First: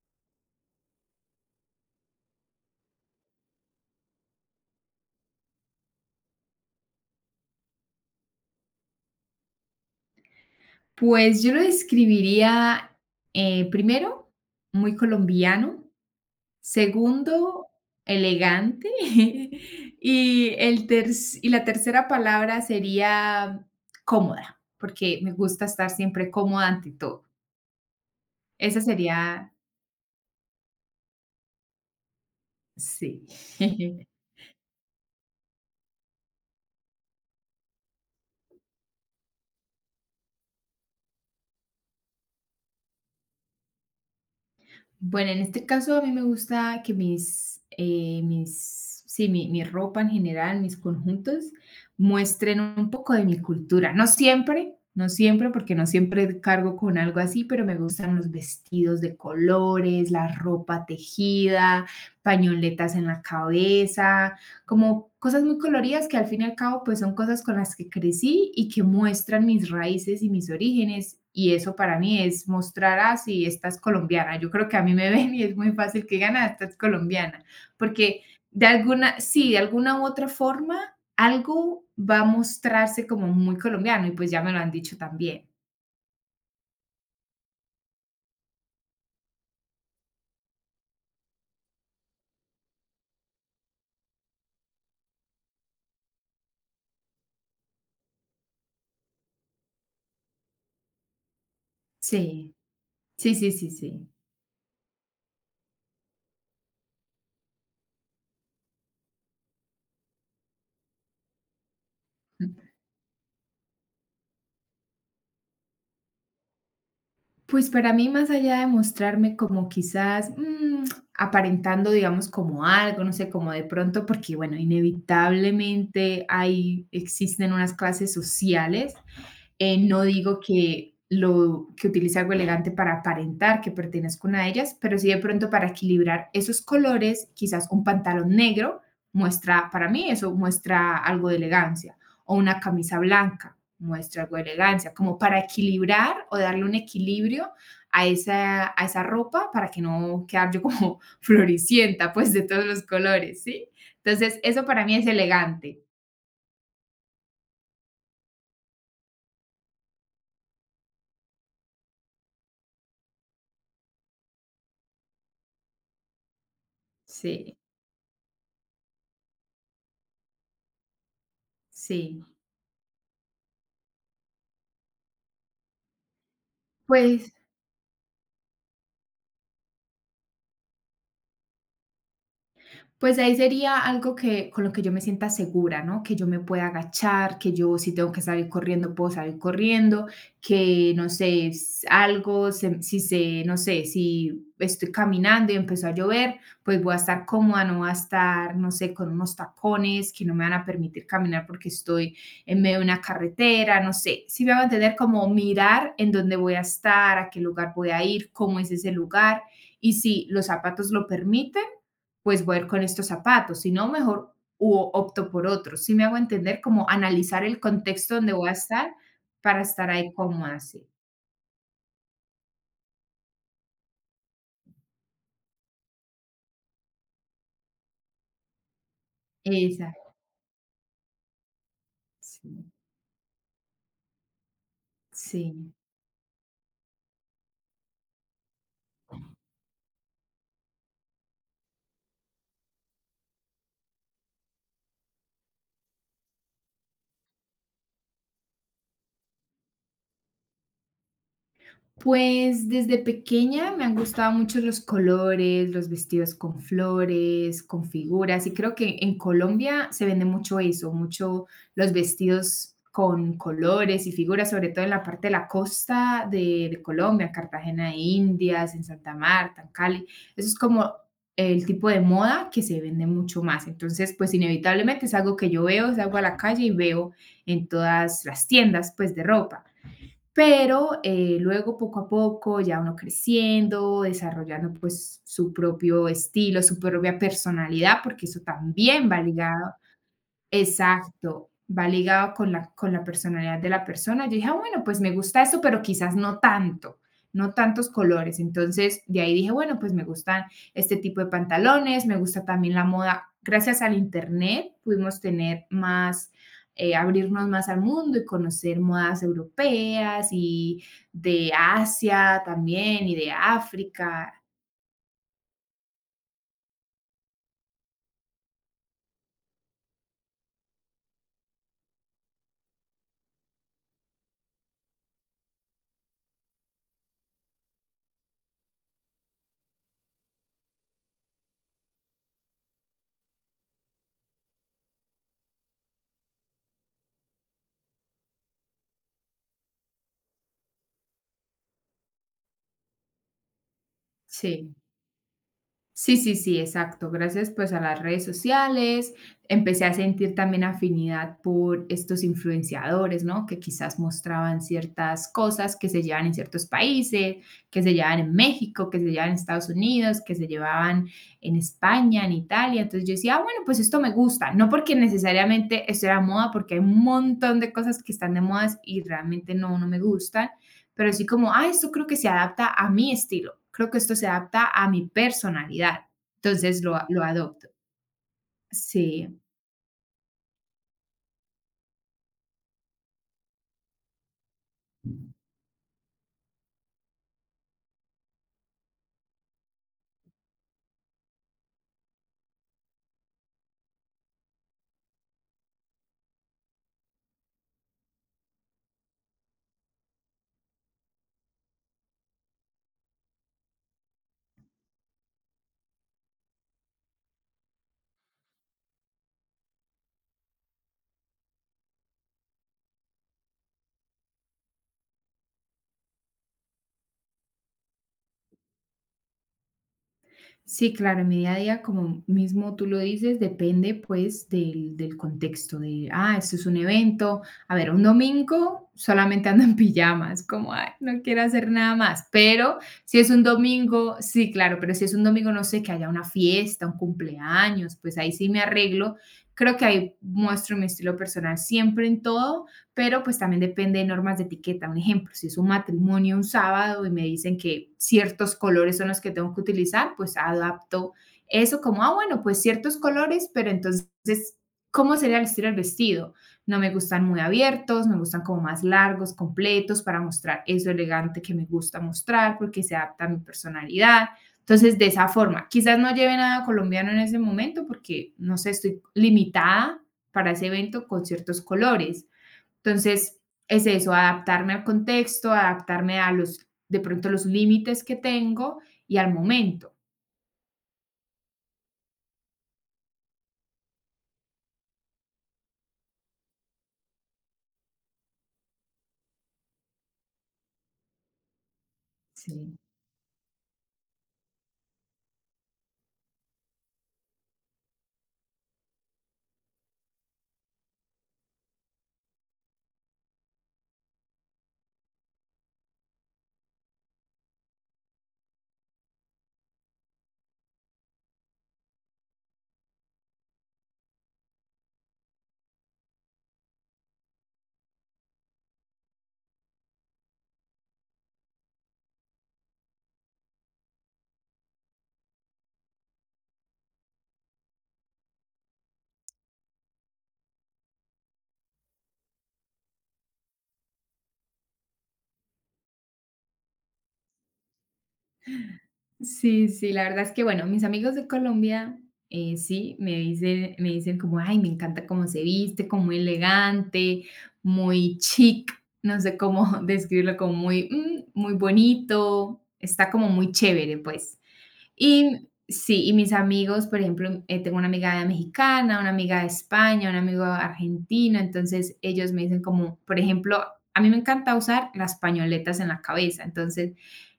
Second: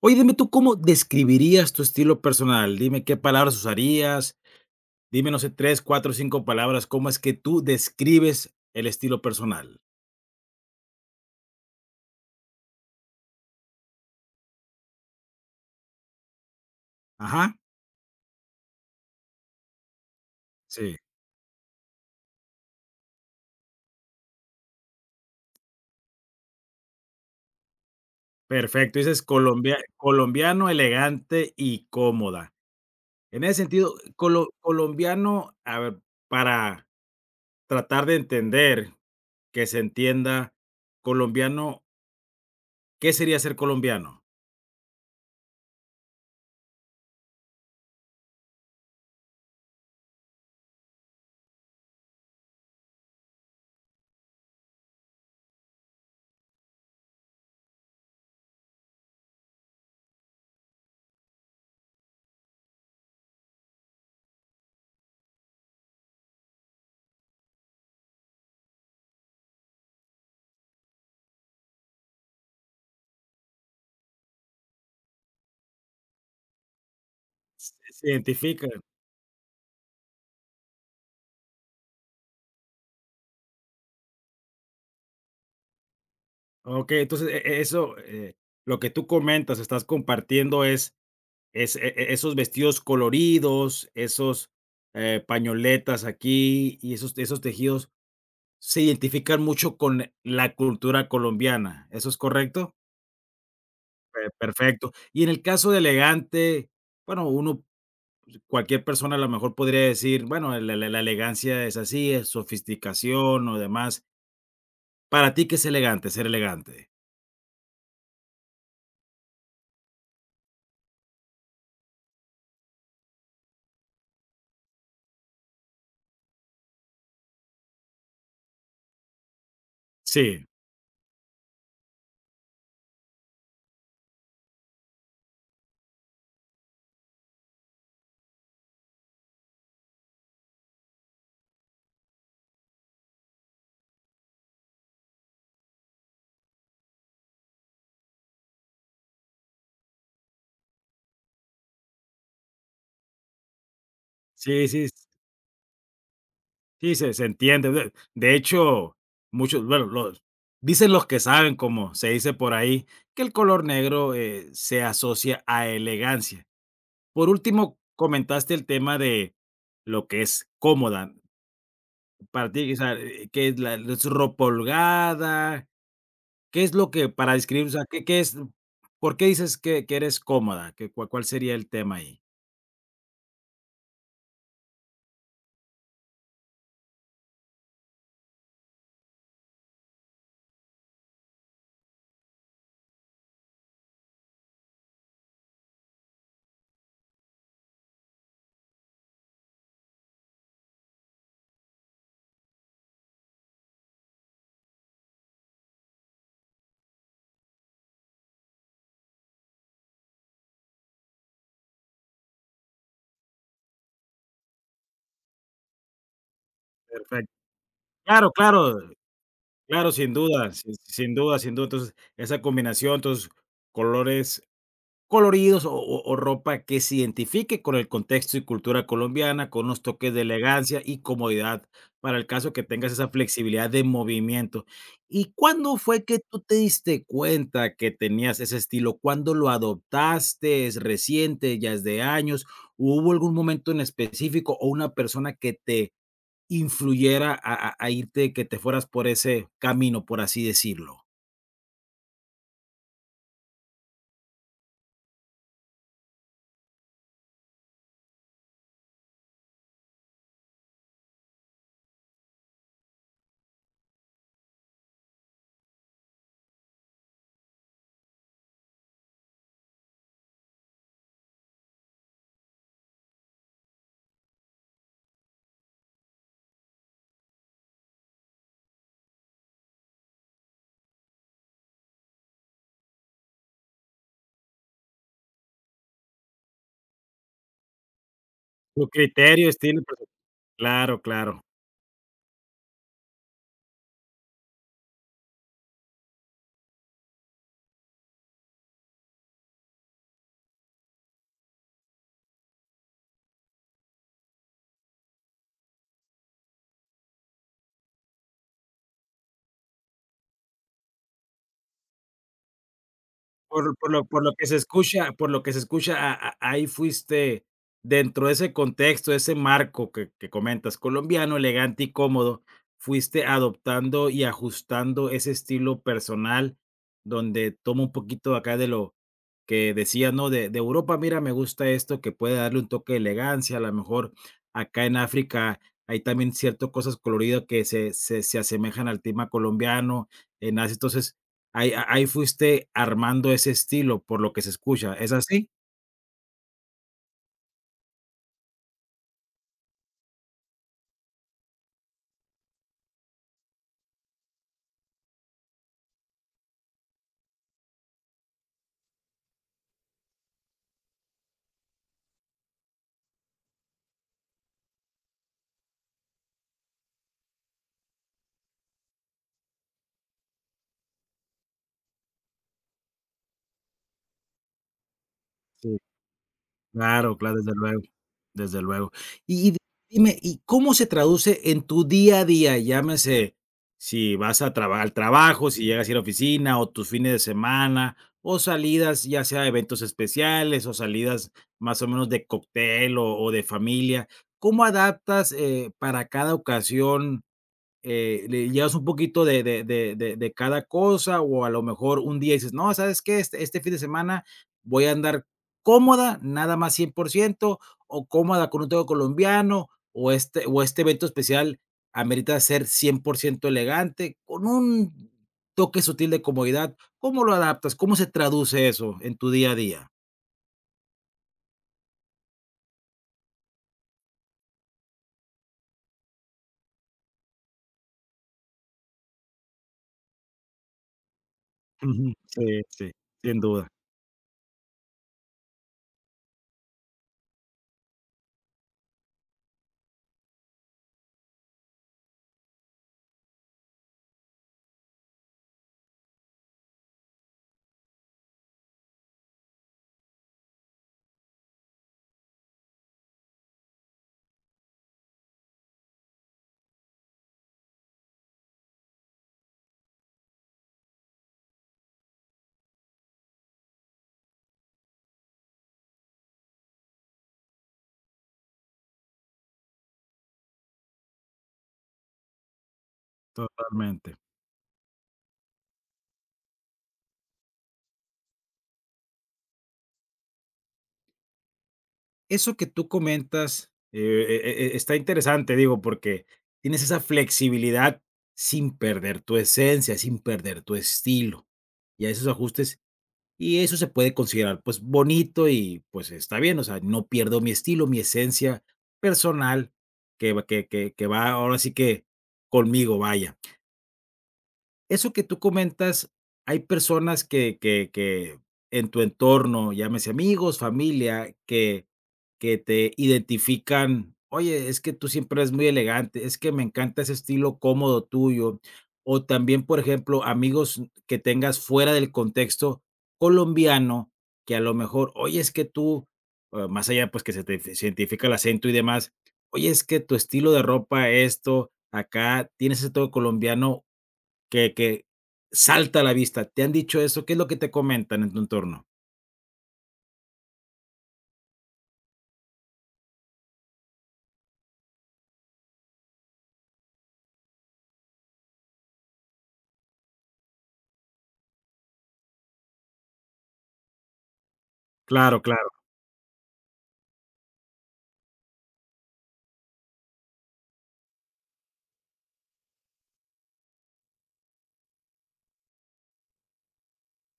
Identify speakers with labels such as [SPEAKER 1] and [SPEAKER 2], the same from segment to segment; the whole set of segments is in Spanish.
[SPEAKER 1] Oye, dime tú, ¿cómo describirías tu estilo personal? Dime qué palabras usarías, dime, no sé, 3, 4, 5 palabras, ¿cómo es que tú describes el estilo personal?
[SPEAKER 2] Pues yo lo describiría, primero, muy colombiano.
[SPEAKER 1] Ajá,
[SPEAKER 2] Segundo, elegante. Y, el
[SPEAKER 1] sí,
[SPEAKER 2] terc y la tercera palabra sería cómoda, porque me gusta estar siempre cómoda ante todo. Esa
[SPEAKER 1] perfecto, dices
[SPEAKER 2] sería
[SPEAKER 1] colombiano, elegante y cómoda.
[SPEAKER 2] sí.
[SPEAKER 1] En ese sentido, colombiano, a ver, para tratar de entender, que se entienda, colombiano, ¿qué sería ser colombiano?
[SPEAKER 2] Bueno, en este caso a mí me gusta que mi ropa en general, mis conjuntos, muestren un poco de mi cultura. No siempre, no siempre, porque no siempre cargo con algo así, pero me gustan los vestidos de colores, la ropa tejida, pañoletas en la cabeza, como cosas muy coloridas que al fin y al cabo pues son cosas con las que crecí y que muestran mis raíces y mis orígenes, y eso para mí es mostrar así, estás colombiana. Yo creo que a mí me ven y es muy fácil que digan: "Ah, estás colombiana",
[SPEAKER 1] ¿Se
[SPEAKER 2] porque de
[SPEAKER 1] identifica?
[SPEAKER 2] alguna, sí, de alguna u otra forma, algo va a mostrarse como muy colombiano y pues ya me lo han dicho también.
[SPEAKER 1] Okey, entonces, eso, lo que tú comentas, estás compartiendo es e e esos vestidos coloridos, esos, pañoletas aquí y esos tejidos se identifican mucho con la cultura colombiana, ¿eso es
[SPEAKER 2] Sí,
[SPEAKER 1] correcto?
[SPEAKER 2] sí, sí, sí, sí.
[SPEAKER 1] Perfecto. Y en el caso de elegante, bueno, uno cualquier persona a lo mejor podría decir, bueno, la elegancia es así, es sofisticación o demás. Para ti, ¿qué es elegante? Ser elegante.
[SPEAKER 2] Pues para mí, más allá de mostrarme como quizás, aparentando, digamos, como algo, no sé, como de pronto, porque bueno, inevitablemente hay existen unas clases sociales. No digo
[SPEAKER 1] Sí,
[SPEAKER 2] que lo que utilice algo elegante para aparentar que pertenezco a una de ellas, pero sí de pronto para equilibrar esos colores, quizás un pantalón negro para mí eso muestra algo de elegancia, o una camisa blanca muestra algo de elegancia, como para equilibrar o darle un equilibrio a esa ropa para que no quedar yo como floricienta, pues de todos los colores, ¿sí? Entonces, eso
[SPEAKER 1] sí,
[SPEAKER 2] para
[SPEAKER 1] sí.
[SPEAKER 2] mí es elegante.
[SPEAKER 1] Sí, se entiende. De hecho, bueno, los dicen los que saben, como se dice por ahí, que el color negro, se asocia a elegancia. Por
[SPEAKER 2] Sí,
[SPEAKER 1] último, comentaste el tema de lo que es cómoda.
[SPEAKER 2] sí.
[SPEAKER 1] Para ti, o sea, ¿qué es la es ropa holgada? ¿Qué es lo que
[SPEAKER 2] Pues
[SPEAKER 1] para describir, o sea, qué es por qué dices que eres cómoda? ¿Qué cuál cuál sería el tema ahí?
[SPEAKER 2] Pues ahí sería algo que con lo que yo me sienta segura, ¿no? Que yo me pueda agachar, que yo si tengo que salir corriendo, puedo salir corriendo, que no sé, algo, si se, no sé, si estoy caminando y empezó a llover, pues voy a estar cómoda, no voy a estar, no sé, con unos tacones que no me van a permitir caminar porque estoy en medio de una carretera, no sé. Si me van a entender como mirar en dónde voy a estar, a qué lugar voy a ir, cómo es ese lugar y si los zapatos lo permiten, pues voy a ir con estos zapatos, si no, mejor opto por otros. Si me hago entender, como
[SPEAKER 1] Perfecto.
[SPEAKER 2] analizar el contexto
[SPEAKER 1] Claro,
[SPEAKER 2] donde voy a
[SPEAKER 1] claro.
[SPEAKER 2] estar para estar
[SPEAKER 1] Claro,
[SPEAKER 2] ahí
[SPEAKER 1] sin duda,
[SPEAKER 2] cómoda,
[SPEAKER 1] sin
[SPEAKER 2] sí.
[SPEAKER 1] sin duda, sin duda. Entonces, esa combinación, entonces, colores coloridos o ropa que se identifique con el contexto y cultura colombiana, con unos toques
[SPEAKER 2] Exacto,
[SPEAKER 1] de elegancia y comodidad, para el
[SPEAKER 2] sí,
[SPEAKER 1] caso que tengas esa flexibilidad de movimiento. ¿Y
[SPEAKER 2] sí.
[SPEAKER 1] cuándo fue que tú te diste cuenta que tenías ese estilo? ¿Cuándo lo adoptaste? ¿Es reciente? ¿Ya es de años? ¿Hubo algún momento en específico o una persona que te influyera a irte que te fueras por ese camino, por así decirlo?
[SPEAKER 2] Pues desde pequeña me han gustado mucho los colores, los vestidos con flores, con figuras, y creo que en Colombia se vende mucho eso, mucho los vestidos con colores y figuras, sobre todo en la parte de la costa de Colombia, Cartagena de Indias, en Santa Marta, en Cali. Eso es como el tipo de moda que se vende mucho más. Entonces, pues inevitablemente es algo que yo veo, salgo a la calle y veo en todas las tiendas, pues de ropa. Pero, luego poco a poco, ya uno creciendo, desarrollando, pues, su propio estilo, su propia personalidad, porque eso
[SPEAKER 1] Tu
[SPEAKER 2] también va
[SPEAKER 1] criterio,
[SPEAKER 2] ligado.
[SPEAKER 1] estilo, pues, claro, claro.
[SPEAKER 2] Exacto, va ligado con la personalidad de la persona. Yo dije: "Ah, bueno, pues me gusta esto, pero quizás no tanto, no tantos colores". Entonces, de ahí dije: "Bueno, pues me gustan este tipo de pantalones, me gusta también la moda". Gracias al Internet pudimos tener más, abrirnos más al mundo y conocer modas europeas y de Asia también y de
[SPEAKER 1] Por lo por lo
[SPEAKER 2] África.
[SPEAKER 1] que se escucha por lo que se escucha, a ahí fuiste, dentro de ese contexto, ese marco que comentas, colombiano, elegante y cómodo, fuiste adoptando y ajustando ese estilo personal, donde toma un poquito acá de lo que decía, ¿no? De Europa, mira, me gusta esto que puede darle un toque de elegancia, a lo mejor acá en África hay también cierto cosas coloridas que se asemejan al tema colombiano, en Asia. Entonces, ahí fuiste armando ese estilo, por lo que se
[SPEAKER 2] Sí.
[SPEAKER 1] escucha, ¿es así?
[SPEAKER 2] Sí, sí, sí, exacto. Gracias pues a las redes sociales, empecé a sentir también afinidad por estos influenciadores, ¿no? Que quizás mostraban ciertas cosas que se llevan en ciertos países, que se llevan en México, que se llevan en Estados Unidos, que se llevaban en España, en Italia. Entonces yo decía: "Ah, bueno, pues esto me gusta. No porque necesariamente esto era moda, porque hay un montón de cosas que están de modas y realmente no, no me gustan, pero sí como, ah, esto creo que se adapta a mi estilo, creo que esto se adapta a mi
[SPEAKER 1] Sí.
[SPEAKER 2] personalidad, entonces lo,
[SPEAKER 1] Claro,
[SPEAKER 2] lo
[SPEAKER 1] claro, desde
[SPEAKER 2] adopto".
[SPEAKER 1] luego, desde luego.
[SPEAKER 2] Sí,
[SPEAKER 1] Y di dime, ¿y cómo se traduce en tu día a día? Llámese, si vas a traba al trabajo, si llegas a ir a oficina, o tus fines de semana, o salidas, ya sea eventos especiales, o salidas más o menos de cóctel o de familia. ¿Cómo adaptas, para cada ocasión, le llevas un poquito de cada cosa o a lo mejor un día dices, no, ¿sabes qué? Este fin de semana voy a andar cómoda, nada más 100% o cómoda con un todo colombiano, o este evento especial amerita ser 100% elegante, con un toque sutil de comodidad. ¿Cómo lo adaptas? ¿Cómo se traduce eso en tu día a día?
[SPEAKER 2] sí, claro, en mi día a día, como mismo tú lo dices, depende pues del contexto, de, ah, esto es un evento, a ver, un domingo solamente ando en pijamas, como, ay, no quiero hacer nada
[SPEAKER 1] Ujú,
[SPEAKER 2] más,
[SPEAKER 1] sí,
[SPEAKER 2] pero
[SPEAKER 1] sí,
[SPEAKER 2] si es
[SPEAKER 1] sin
[SPEAKER 2] un
[SPEAKER 1] duda,
[SPEAKER 2] domingo, sí, claro, pero si es un domingo, no sé, que haya una fiesta, un cumpleaños, pues ahí sí me arreglo, creo que ahí muestro mi estilo personal siempre en todo, pero pues también depende de normas de etiqueta. Un ejemplo, si es un matrimonio un sábado y me dicen que ciertos colores son los que tengo que utilizar, pues adapto eso como, ah, bueno, pues ciertos colores, pero entonces, ¿cómo sería el estilo del vestido? No me gustan muy abiertos, me gustan como más largos, completos, para mostrar eso elegante que me gusta mostrar, porque se adapta a mi personalidad. Entonces, de esa forma, quizás no lleve nada colombiano en ese momento porque, no sé, estoy limitada para ese evento con ciertos colores, entonces, es eso,
[SPEAKER 1] totalmente.
[SPEAKER 2] adaptarme al contexto, adaptarme a los, de pronto, los límites que tengo y al momento.
[SPEAKER 1] Eso que tú comentas, está interesante, digo, porque tienes esa flexibilidad sin perder tu esencia, sin perder tu estilo, y a esos
[SPEAKER 2] Sí.
[SPEAKER 1] ajustes, y eso se puede considerar, pues, bonito y, pues, está bien, o sea, no pierdo mi estilo, mi esencia personal que va ahora sí que conmigo, vaya. Eso que tú comentas, hay personas que en tu entorno, llámese amigos, familia, que te identifican: "Oye, es que tú siempre eres muy elegante, es que me encanta ese estilo cómodo tuyo". O también, por ejemplo, amigos que tengas fuera del contexto colombiano, que a lo mejor: "Oye, es que tú", más allá, pues, que se identifica el acento y demás: "Oye, es que tu estilo de ropa, esto, acá, tienes ese toque colombiano que salta a la vista". ¿Te han dicho eso? ¿Qué es lo que te comentan en tu entorno?
[SPEAKER 2] Sí, sí, la verdad es que, bueno, mis amigos de Colombia, sí, me dicen como, ay, me encanta cómo se viste, como muy elegante, muy chic, no sé cómo describirlo, como muy, muy bonito, está como muy chévere, pues.
[SPEAKER 1] Claro,
[SPEAKER 2] Y
[SPEAKER 1] claro.
[SPEAKER 2] sí, y mis amigos, por ejemplo, tengo una amiga mexicana, una amiga de España, un amigo argentino, entonces ellos me dicen como, por ejemplo, a mí me encanta usar las pañoletas en la cabeza, entonces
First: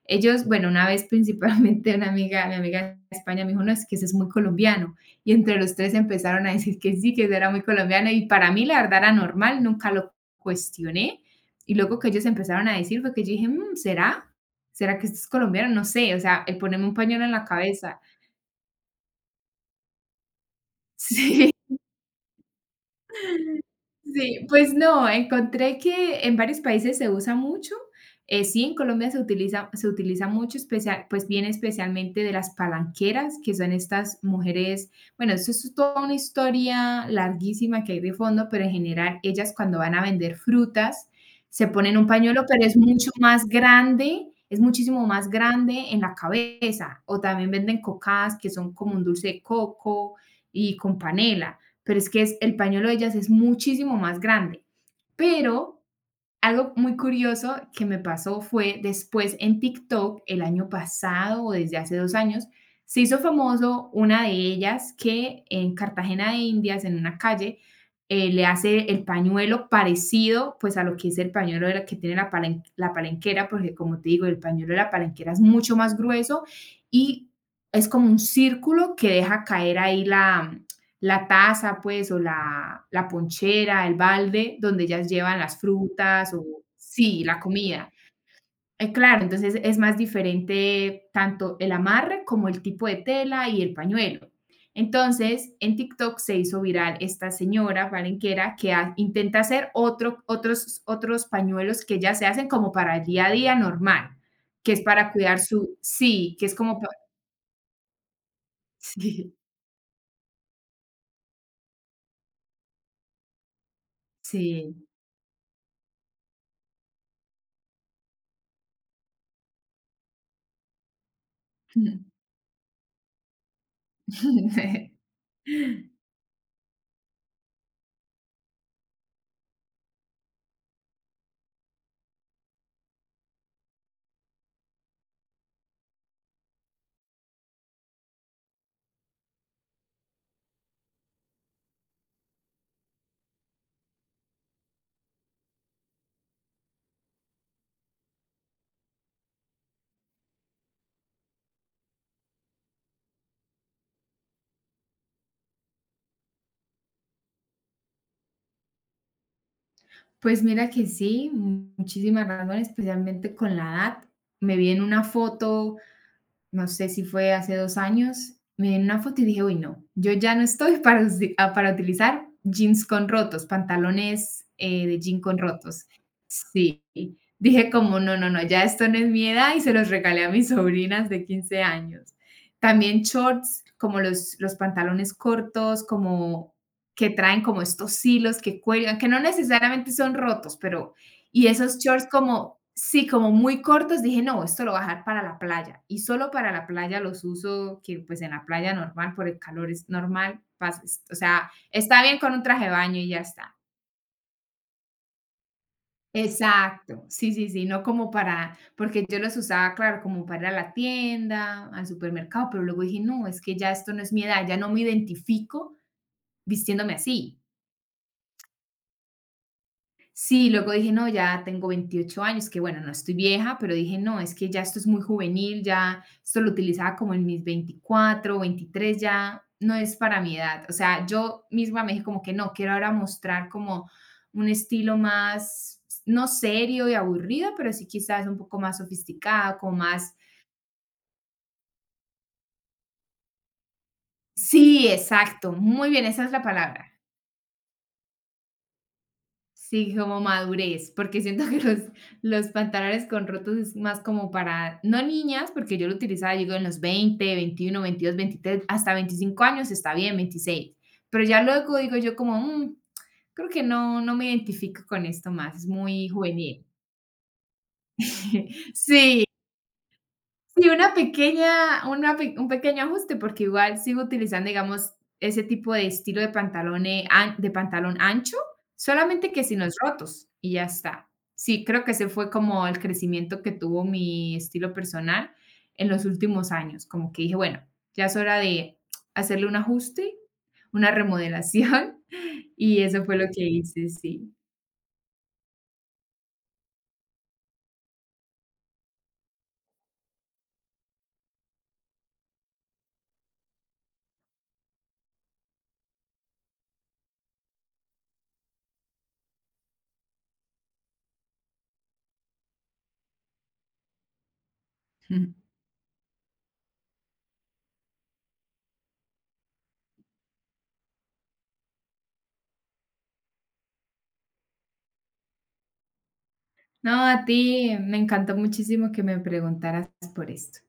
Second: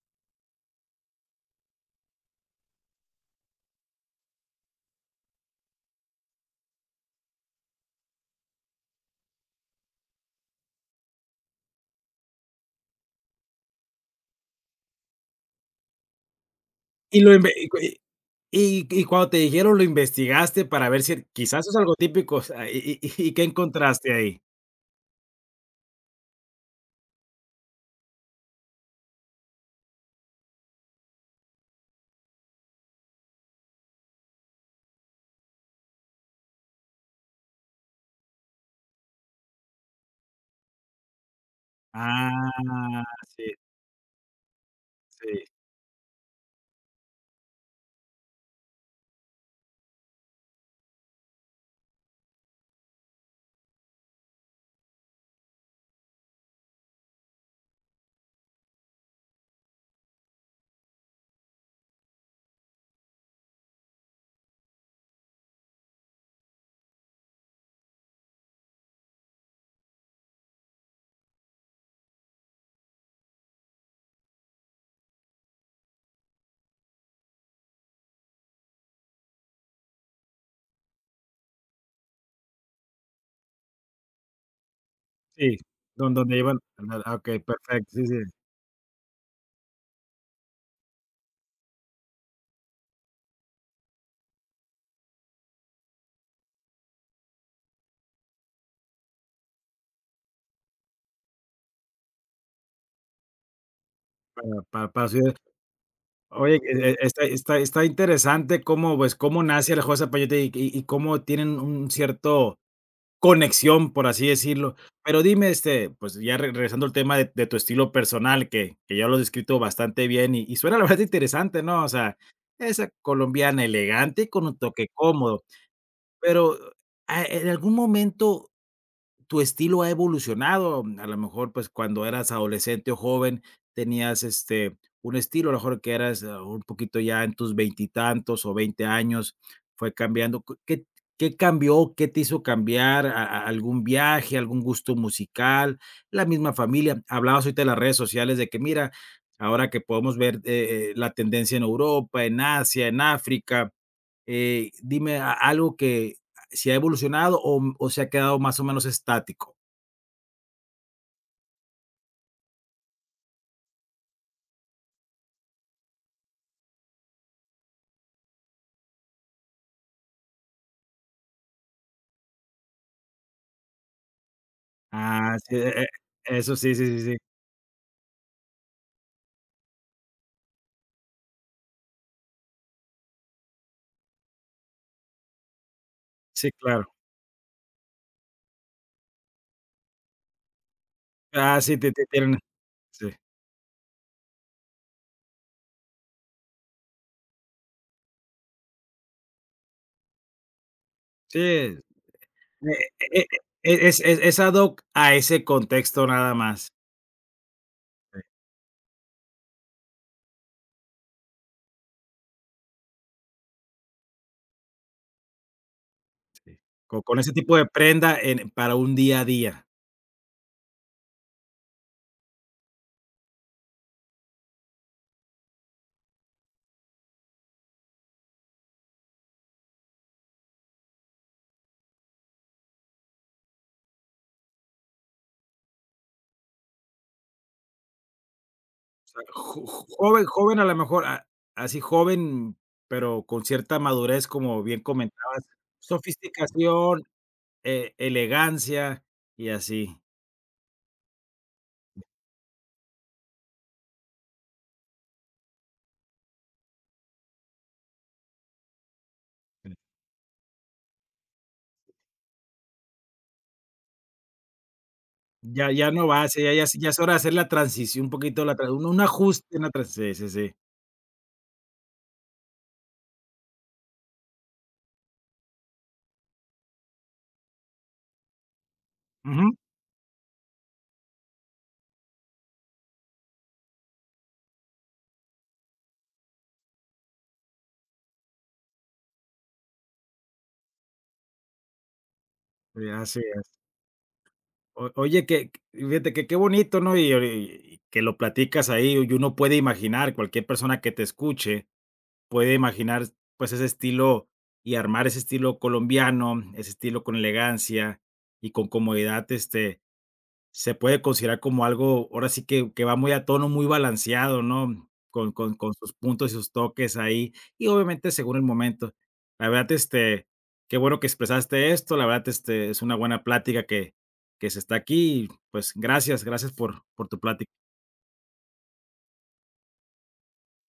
[SPEAKER 2] ellos, bueno, una vez principalmente una amiga, mi amiga de España me dijo: "No, es que ese es muy colombiano", y entre los tres empezaron a decir que sí, que eso era muy colombiano, y para mí la verdad era normal, nunca lo cuestioné, y luego que ellos empezaron a decir fue que yo dije: "Mm, ¿será? ¿Será que esto es colombiano? No sé, o sea, el ponerme un
[SPEAKER 1] Y
[SPEAKER 2] pañuelo en
[SPEAKER 1] lo
[SPEAKER 2] la
[SPEAKER 1] inve y cu- y
[SPEAKER 2] cabeza".
[SPEAKER 1] y y cuando te dijeron, ¿lo investigaste para ver si
[SPEAKER 2] Sí.
[SPEAKER 1] quizás es algo típico? O sea, ¿y qué encontraste ahí?
[SPEAKER 2] Sí, pues no, encontré que en varios países se usa mucho. Sí, en Colombia se utiliza mucho, especia- pues viene especialmente de las palanqueras, que son estas mujeres, bueno, eso es toda una historia larguísima que hay de fondo, pero en general ellas cuando van a vender frutas se ponen un pañuelo, pero es
[SPEAKER 1] Ah,
[SPEAKER 2] mucho más
[SPEAKER 1] sí,
[SPEAKER 2] grande, es muchísimo más
[SPEAKER 1] sí,
[SPEAKER 2] grande en la cabeza. O también venden cocadas, que son como un dulce de coco y con panela, pero es que es, el pañuelo de ellas es muchísimo más grande. Pero algo muy curioso que me pasó fue después en TikTok, el año pasado o desde hace 2 años, se hizo famoso una de ellas que en Cartagena de Indias, en una calle, le hace el pañuelo parecido pues a lo que es el pañuelo de la, que tiene la, palen- la palenquera, porque como te digo, el pañuelo de la palenquera es mucho más grueso y es como un círculo que deja caer ahí la, la taza, pues, o la la ponchera, el balde, donde ellas llevan
[SPEAKER 1] sí,
[SPEAKER 2] las
[SPEAKER 1] don
[SPEAKER 2] frutas
[SPEAKER 1] donde iban,
[SPEAKER 2] o sí,
[SPEAKER 1] okey,
[SPEAKER 2] la
[SPEAKER 1] perfecto,
[SPEAKER 2] comida.
[SPEAKER 1] sí, sí,
[SPEAKER 2] Claro, entonces es más diferente tanto el amarre como el tipo de tela y el pañuelo. Entonces, en TikTok se hizo viral esta señora palenquera que ha intenta hacer otros pañuelos que ellas se hacen como para el día a día normal,
[SPEAKER 1] para
[SPEAKER 2] que es
[SPEAKER 1] para para
[SPEAKER 2] para
[SPEAKER 1] ciudad.
[SPEAKER 2] cuidar su sí, que es
[SPEAKER 1] Oye,
[SPEAKER 2] como pa
[SPEAKER 1] está interesante cómo, pues,
[SPEAKER 2] sí,
[SPEAKER 1] cómo nace la Hot Zapallote y cómo tienen un cierto conexión, por así
[SPEAKER 2] sí.
[SPEAKER 1] decirlo. Pero dime, este, pues, ya re regresando al tema de tu estilo personal, que ya lo has descrito bastante bien y suena la verdad interesante, ¿no? O sea, esa colombiana elegante y con un toque cómodo. Pero, ¿en algún momento tu estilo ha evolucionado? A lo mejor, pues, cuando eras adolescente o joven tenías, este, un estilo, a lo mejor que eras, un poquito ya en tus veintitantos o 20 años, fue cambiando. Cu ¿qué qué cambió? ¿Qué te hizo cambiar? ¿A algún viaje, algún gusto musical, la misma familia? Hablabas ahorita de las redes sociales de que, mira, ahora que podemos ver, la tendencia en Europa, en Asia, en África, dime a algo que si ha evolucionado o se ha quedado más o menos estático.
[SPEAKER 2] Pues mira que sí, muchísimas razones, especialmente con la edad. Me vi en una foto, no sé si fue hace 2 años, me dieron una foto y dije, uy, no, yo ya no estoy para, para utilizar jeans con rotos, pantalones de jean
[SPEAKER 1] Ah,
[SPEAKER 2] con
[SPEAKER 1] sí,
[SPEAKER 2] rotos.
[SPEAKER 1] eso sí,
[SPEAKER 2] Sí,
[SPEAKER 1] sí, sí, sí.
[SPEAKER 2] dije como, no, no, no, ya esto no es mi edad y se los regalé a mis sobrinas de 15 años. También shorts, como los pantalones cortos,
[SPEAKER 1] Sí,
[SPEAKER 2] como
[SPEAKER 1] claro.
[SPEAKER 2] que traen como estos hilos que cuelgan, que no necesariamente son rotos, pero y
[SPEAKER 1] Ah, sí,
[SPEAKER 2] esos
[SPEAKER 1] te
[SPEAKER 2] shorts
[SPEAKER 1] tienen,
[SPEAKER 2] como, sí,
[SPEAKER 1] sí.
[SPEAKER 2] como muy cortos, dije, no, esto lo voy a dejar para la playa. Y solo para la playa los uso, que pues en la playa normal, por el calor es normal, o
[SPEAKER 1] Sí,
[SPEAKER 2] sea, está bien con un traje de
[SPEAKER 1] eh
[SPEAKER 2] baño y ya
[SPEAKER 1] eh,
[SPEAKER 2] está.
[SPEAKER 1] es ad hoc a ese contexto nada más.
[SPEAKER 2] Exacto, sí, sí, sí, no como
[SPEAKER 1] Sí,
[SPEAKER 2] para, porque yo los usaba, claro, como para ir a la tienda, al supermercado, pero luego dije, no, es que ya esto no es mi edad, ya no me identifico
[SPEAKER 1] sí.
[SPEAKER 2] vistiéndome
[SPEAKER 1] Co con ese
[SPEAKER 2] así.
[SPEAKER 1] tipo de prenda en para un día a día.
[SPEAKER 2] Sí, luego dije: "No, ya tengo 28 años", que bueno, no estoy vieja, pero dije: "No, es que ya esto es muy juvenil, ya esto lo utilizaba como en mis 24, 23, ya no es para mi edad". O sea, yo misma me dije como que no, quiero ahora mostrar como un estilo más, no serio y aburrido, pero sí quizás un poco más
[SPEAKER 1] O sea,
[SPEAKER 2] sofisticado,
[SPEAKER 1] jo
[SPEAKER 2] como
[SPEAKER 1] jo-
[SPEAKER 2] más
[SPEAKER 1] joven joven a lo mejor, a así joven, pero con cierta madurez, como bien
[SPEAKER 2] sí,
[SPEAKER 1] comentabas,
[SPEAKER 2] exacto, muy bien, esa es la palabra.
[SPEAKER 1] sofisticación, elegancia y
[SPEAKER 2] Sí,
[SPEAKER 1] así.
[SPEAKER 2] como madurez, porque siento que los pantalones con rotos es más como para, no niñas, porque yo lo utilizaba, digo, en los 20, 21, 22, 23, hasta 25 años
[SPEAKER 1] Sí.
[SPEAKER 2] está bien, 26. Pero ya luego digo yo como: "Mm, creo que no, no me identifico con esto más, es
[SPEAKER 1] Ya no
[SPEAKER 2] muy
[SPEAKER 1] va, sí, ya ya
[SPEAKER 2] juvenil".
[SPEAKER 1] ya es hora de hacer la transición, un poquito la tra un
[SPEAKER 2] Sí.
[SPEAKER 1] ajuste, una tran sí, sí, sí.
[SPEAKER 2] Sí, una pequeña una pe un pequeño ajuste, porque igual sigo utilizando, digamos, ese tipo de estilo de pantalón, an de pantalón ancho, solamente que
[SPEAKER 1] Ujú.
[SPEAKER 2] sin los rotos y ya está. Sí, creo que ese fue como el crecimiento que tuvo mi estilo personal en los últimos años, como que dije: "Bueno, ya es hora de hacerle un ajuste, una remodelación", y
[SPEAKER 1] Sí,
[SPEAKER 2] eso fue
[SPEAKER 1] así
[SPEAKER 2] lo que
[SPEAKER 1] es.
[SPEAKER 2] hice, sí.
[SPEAKER 1] O oye, fíjate que qué bonito, ¿no? Y que lo platicas ahí, y uno puede imaginar, cualquier persona que te escuche puede imaginar, pues, ese estilo y armar ese estilo colombiano, ese estilo con elegancia y con comodidad, este, se puede considerar como algo, ahora sí que va muy a tono, muy balanceado, ¿no? Con con con sus puntos y sus toques ahí, y obviamente según el momento. La verdad, este, qué bueno que expresaste esto, la verdad, este, es una buena plática que se está aquí y, pues, gracias, gracias por
[SPEAKER 2] No,
[SPEAKER 1] por tu
[SPEAKER 2] a
[SPEAKER 1] plática.
[SPEAKER 2] ti, me encantó muchísimo que me preguntaras por esto.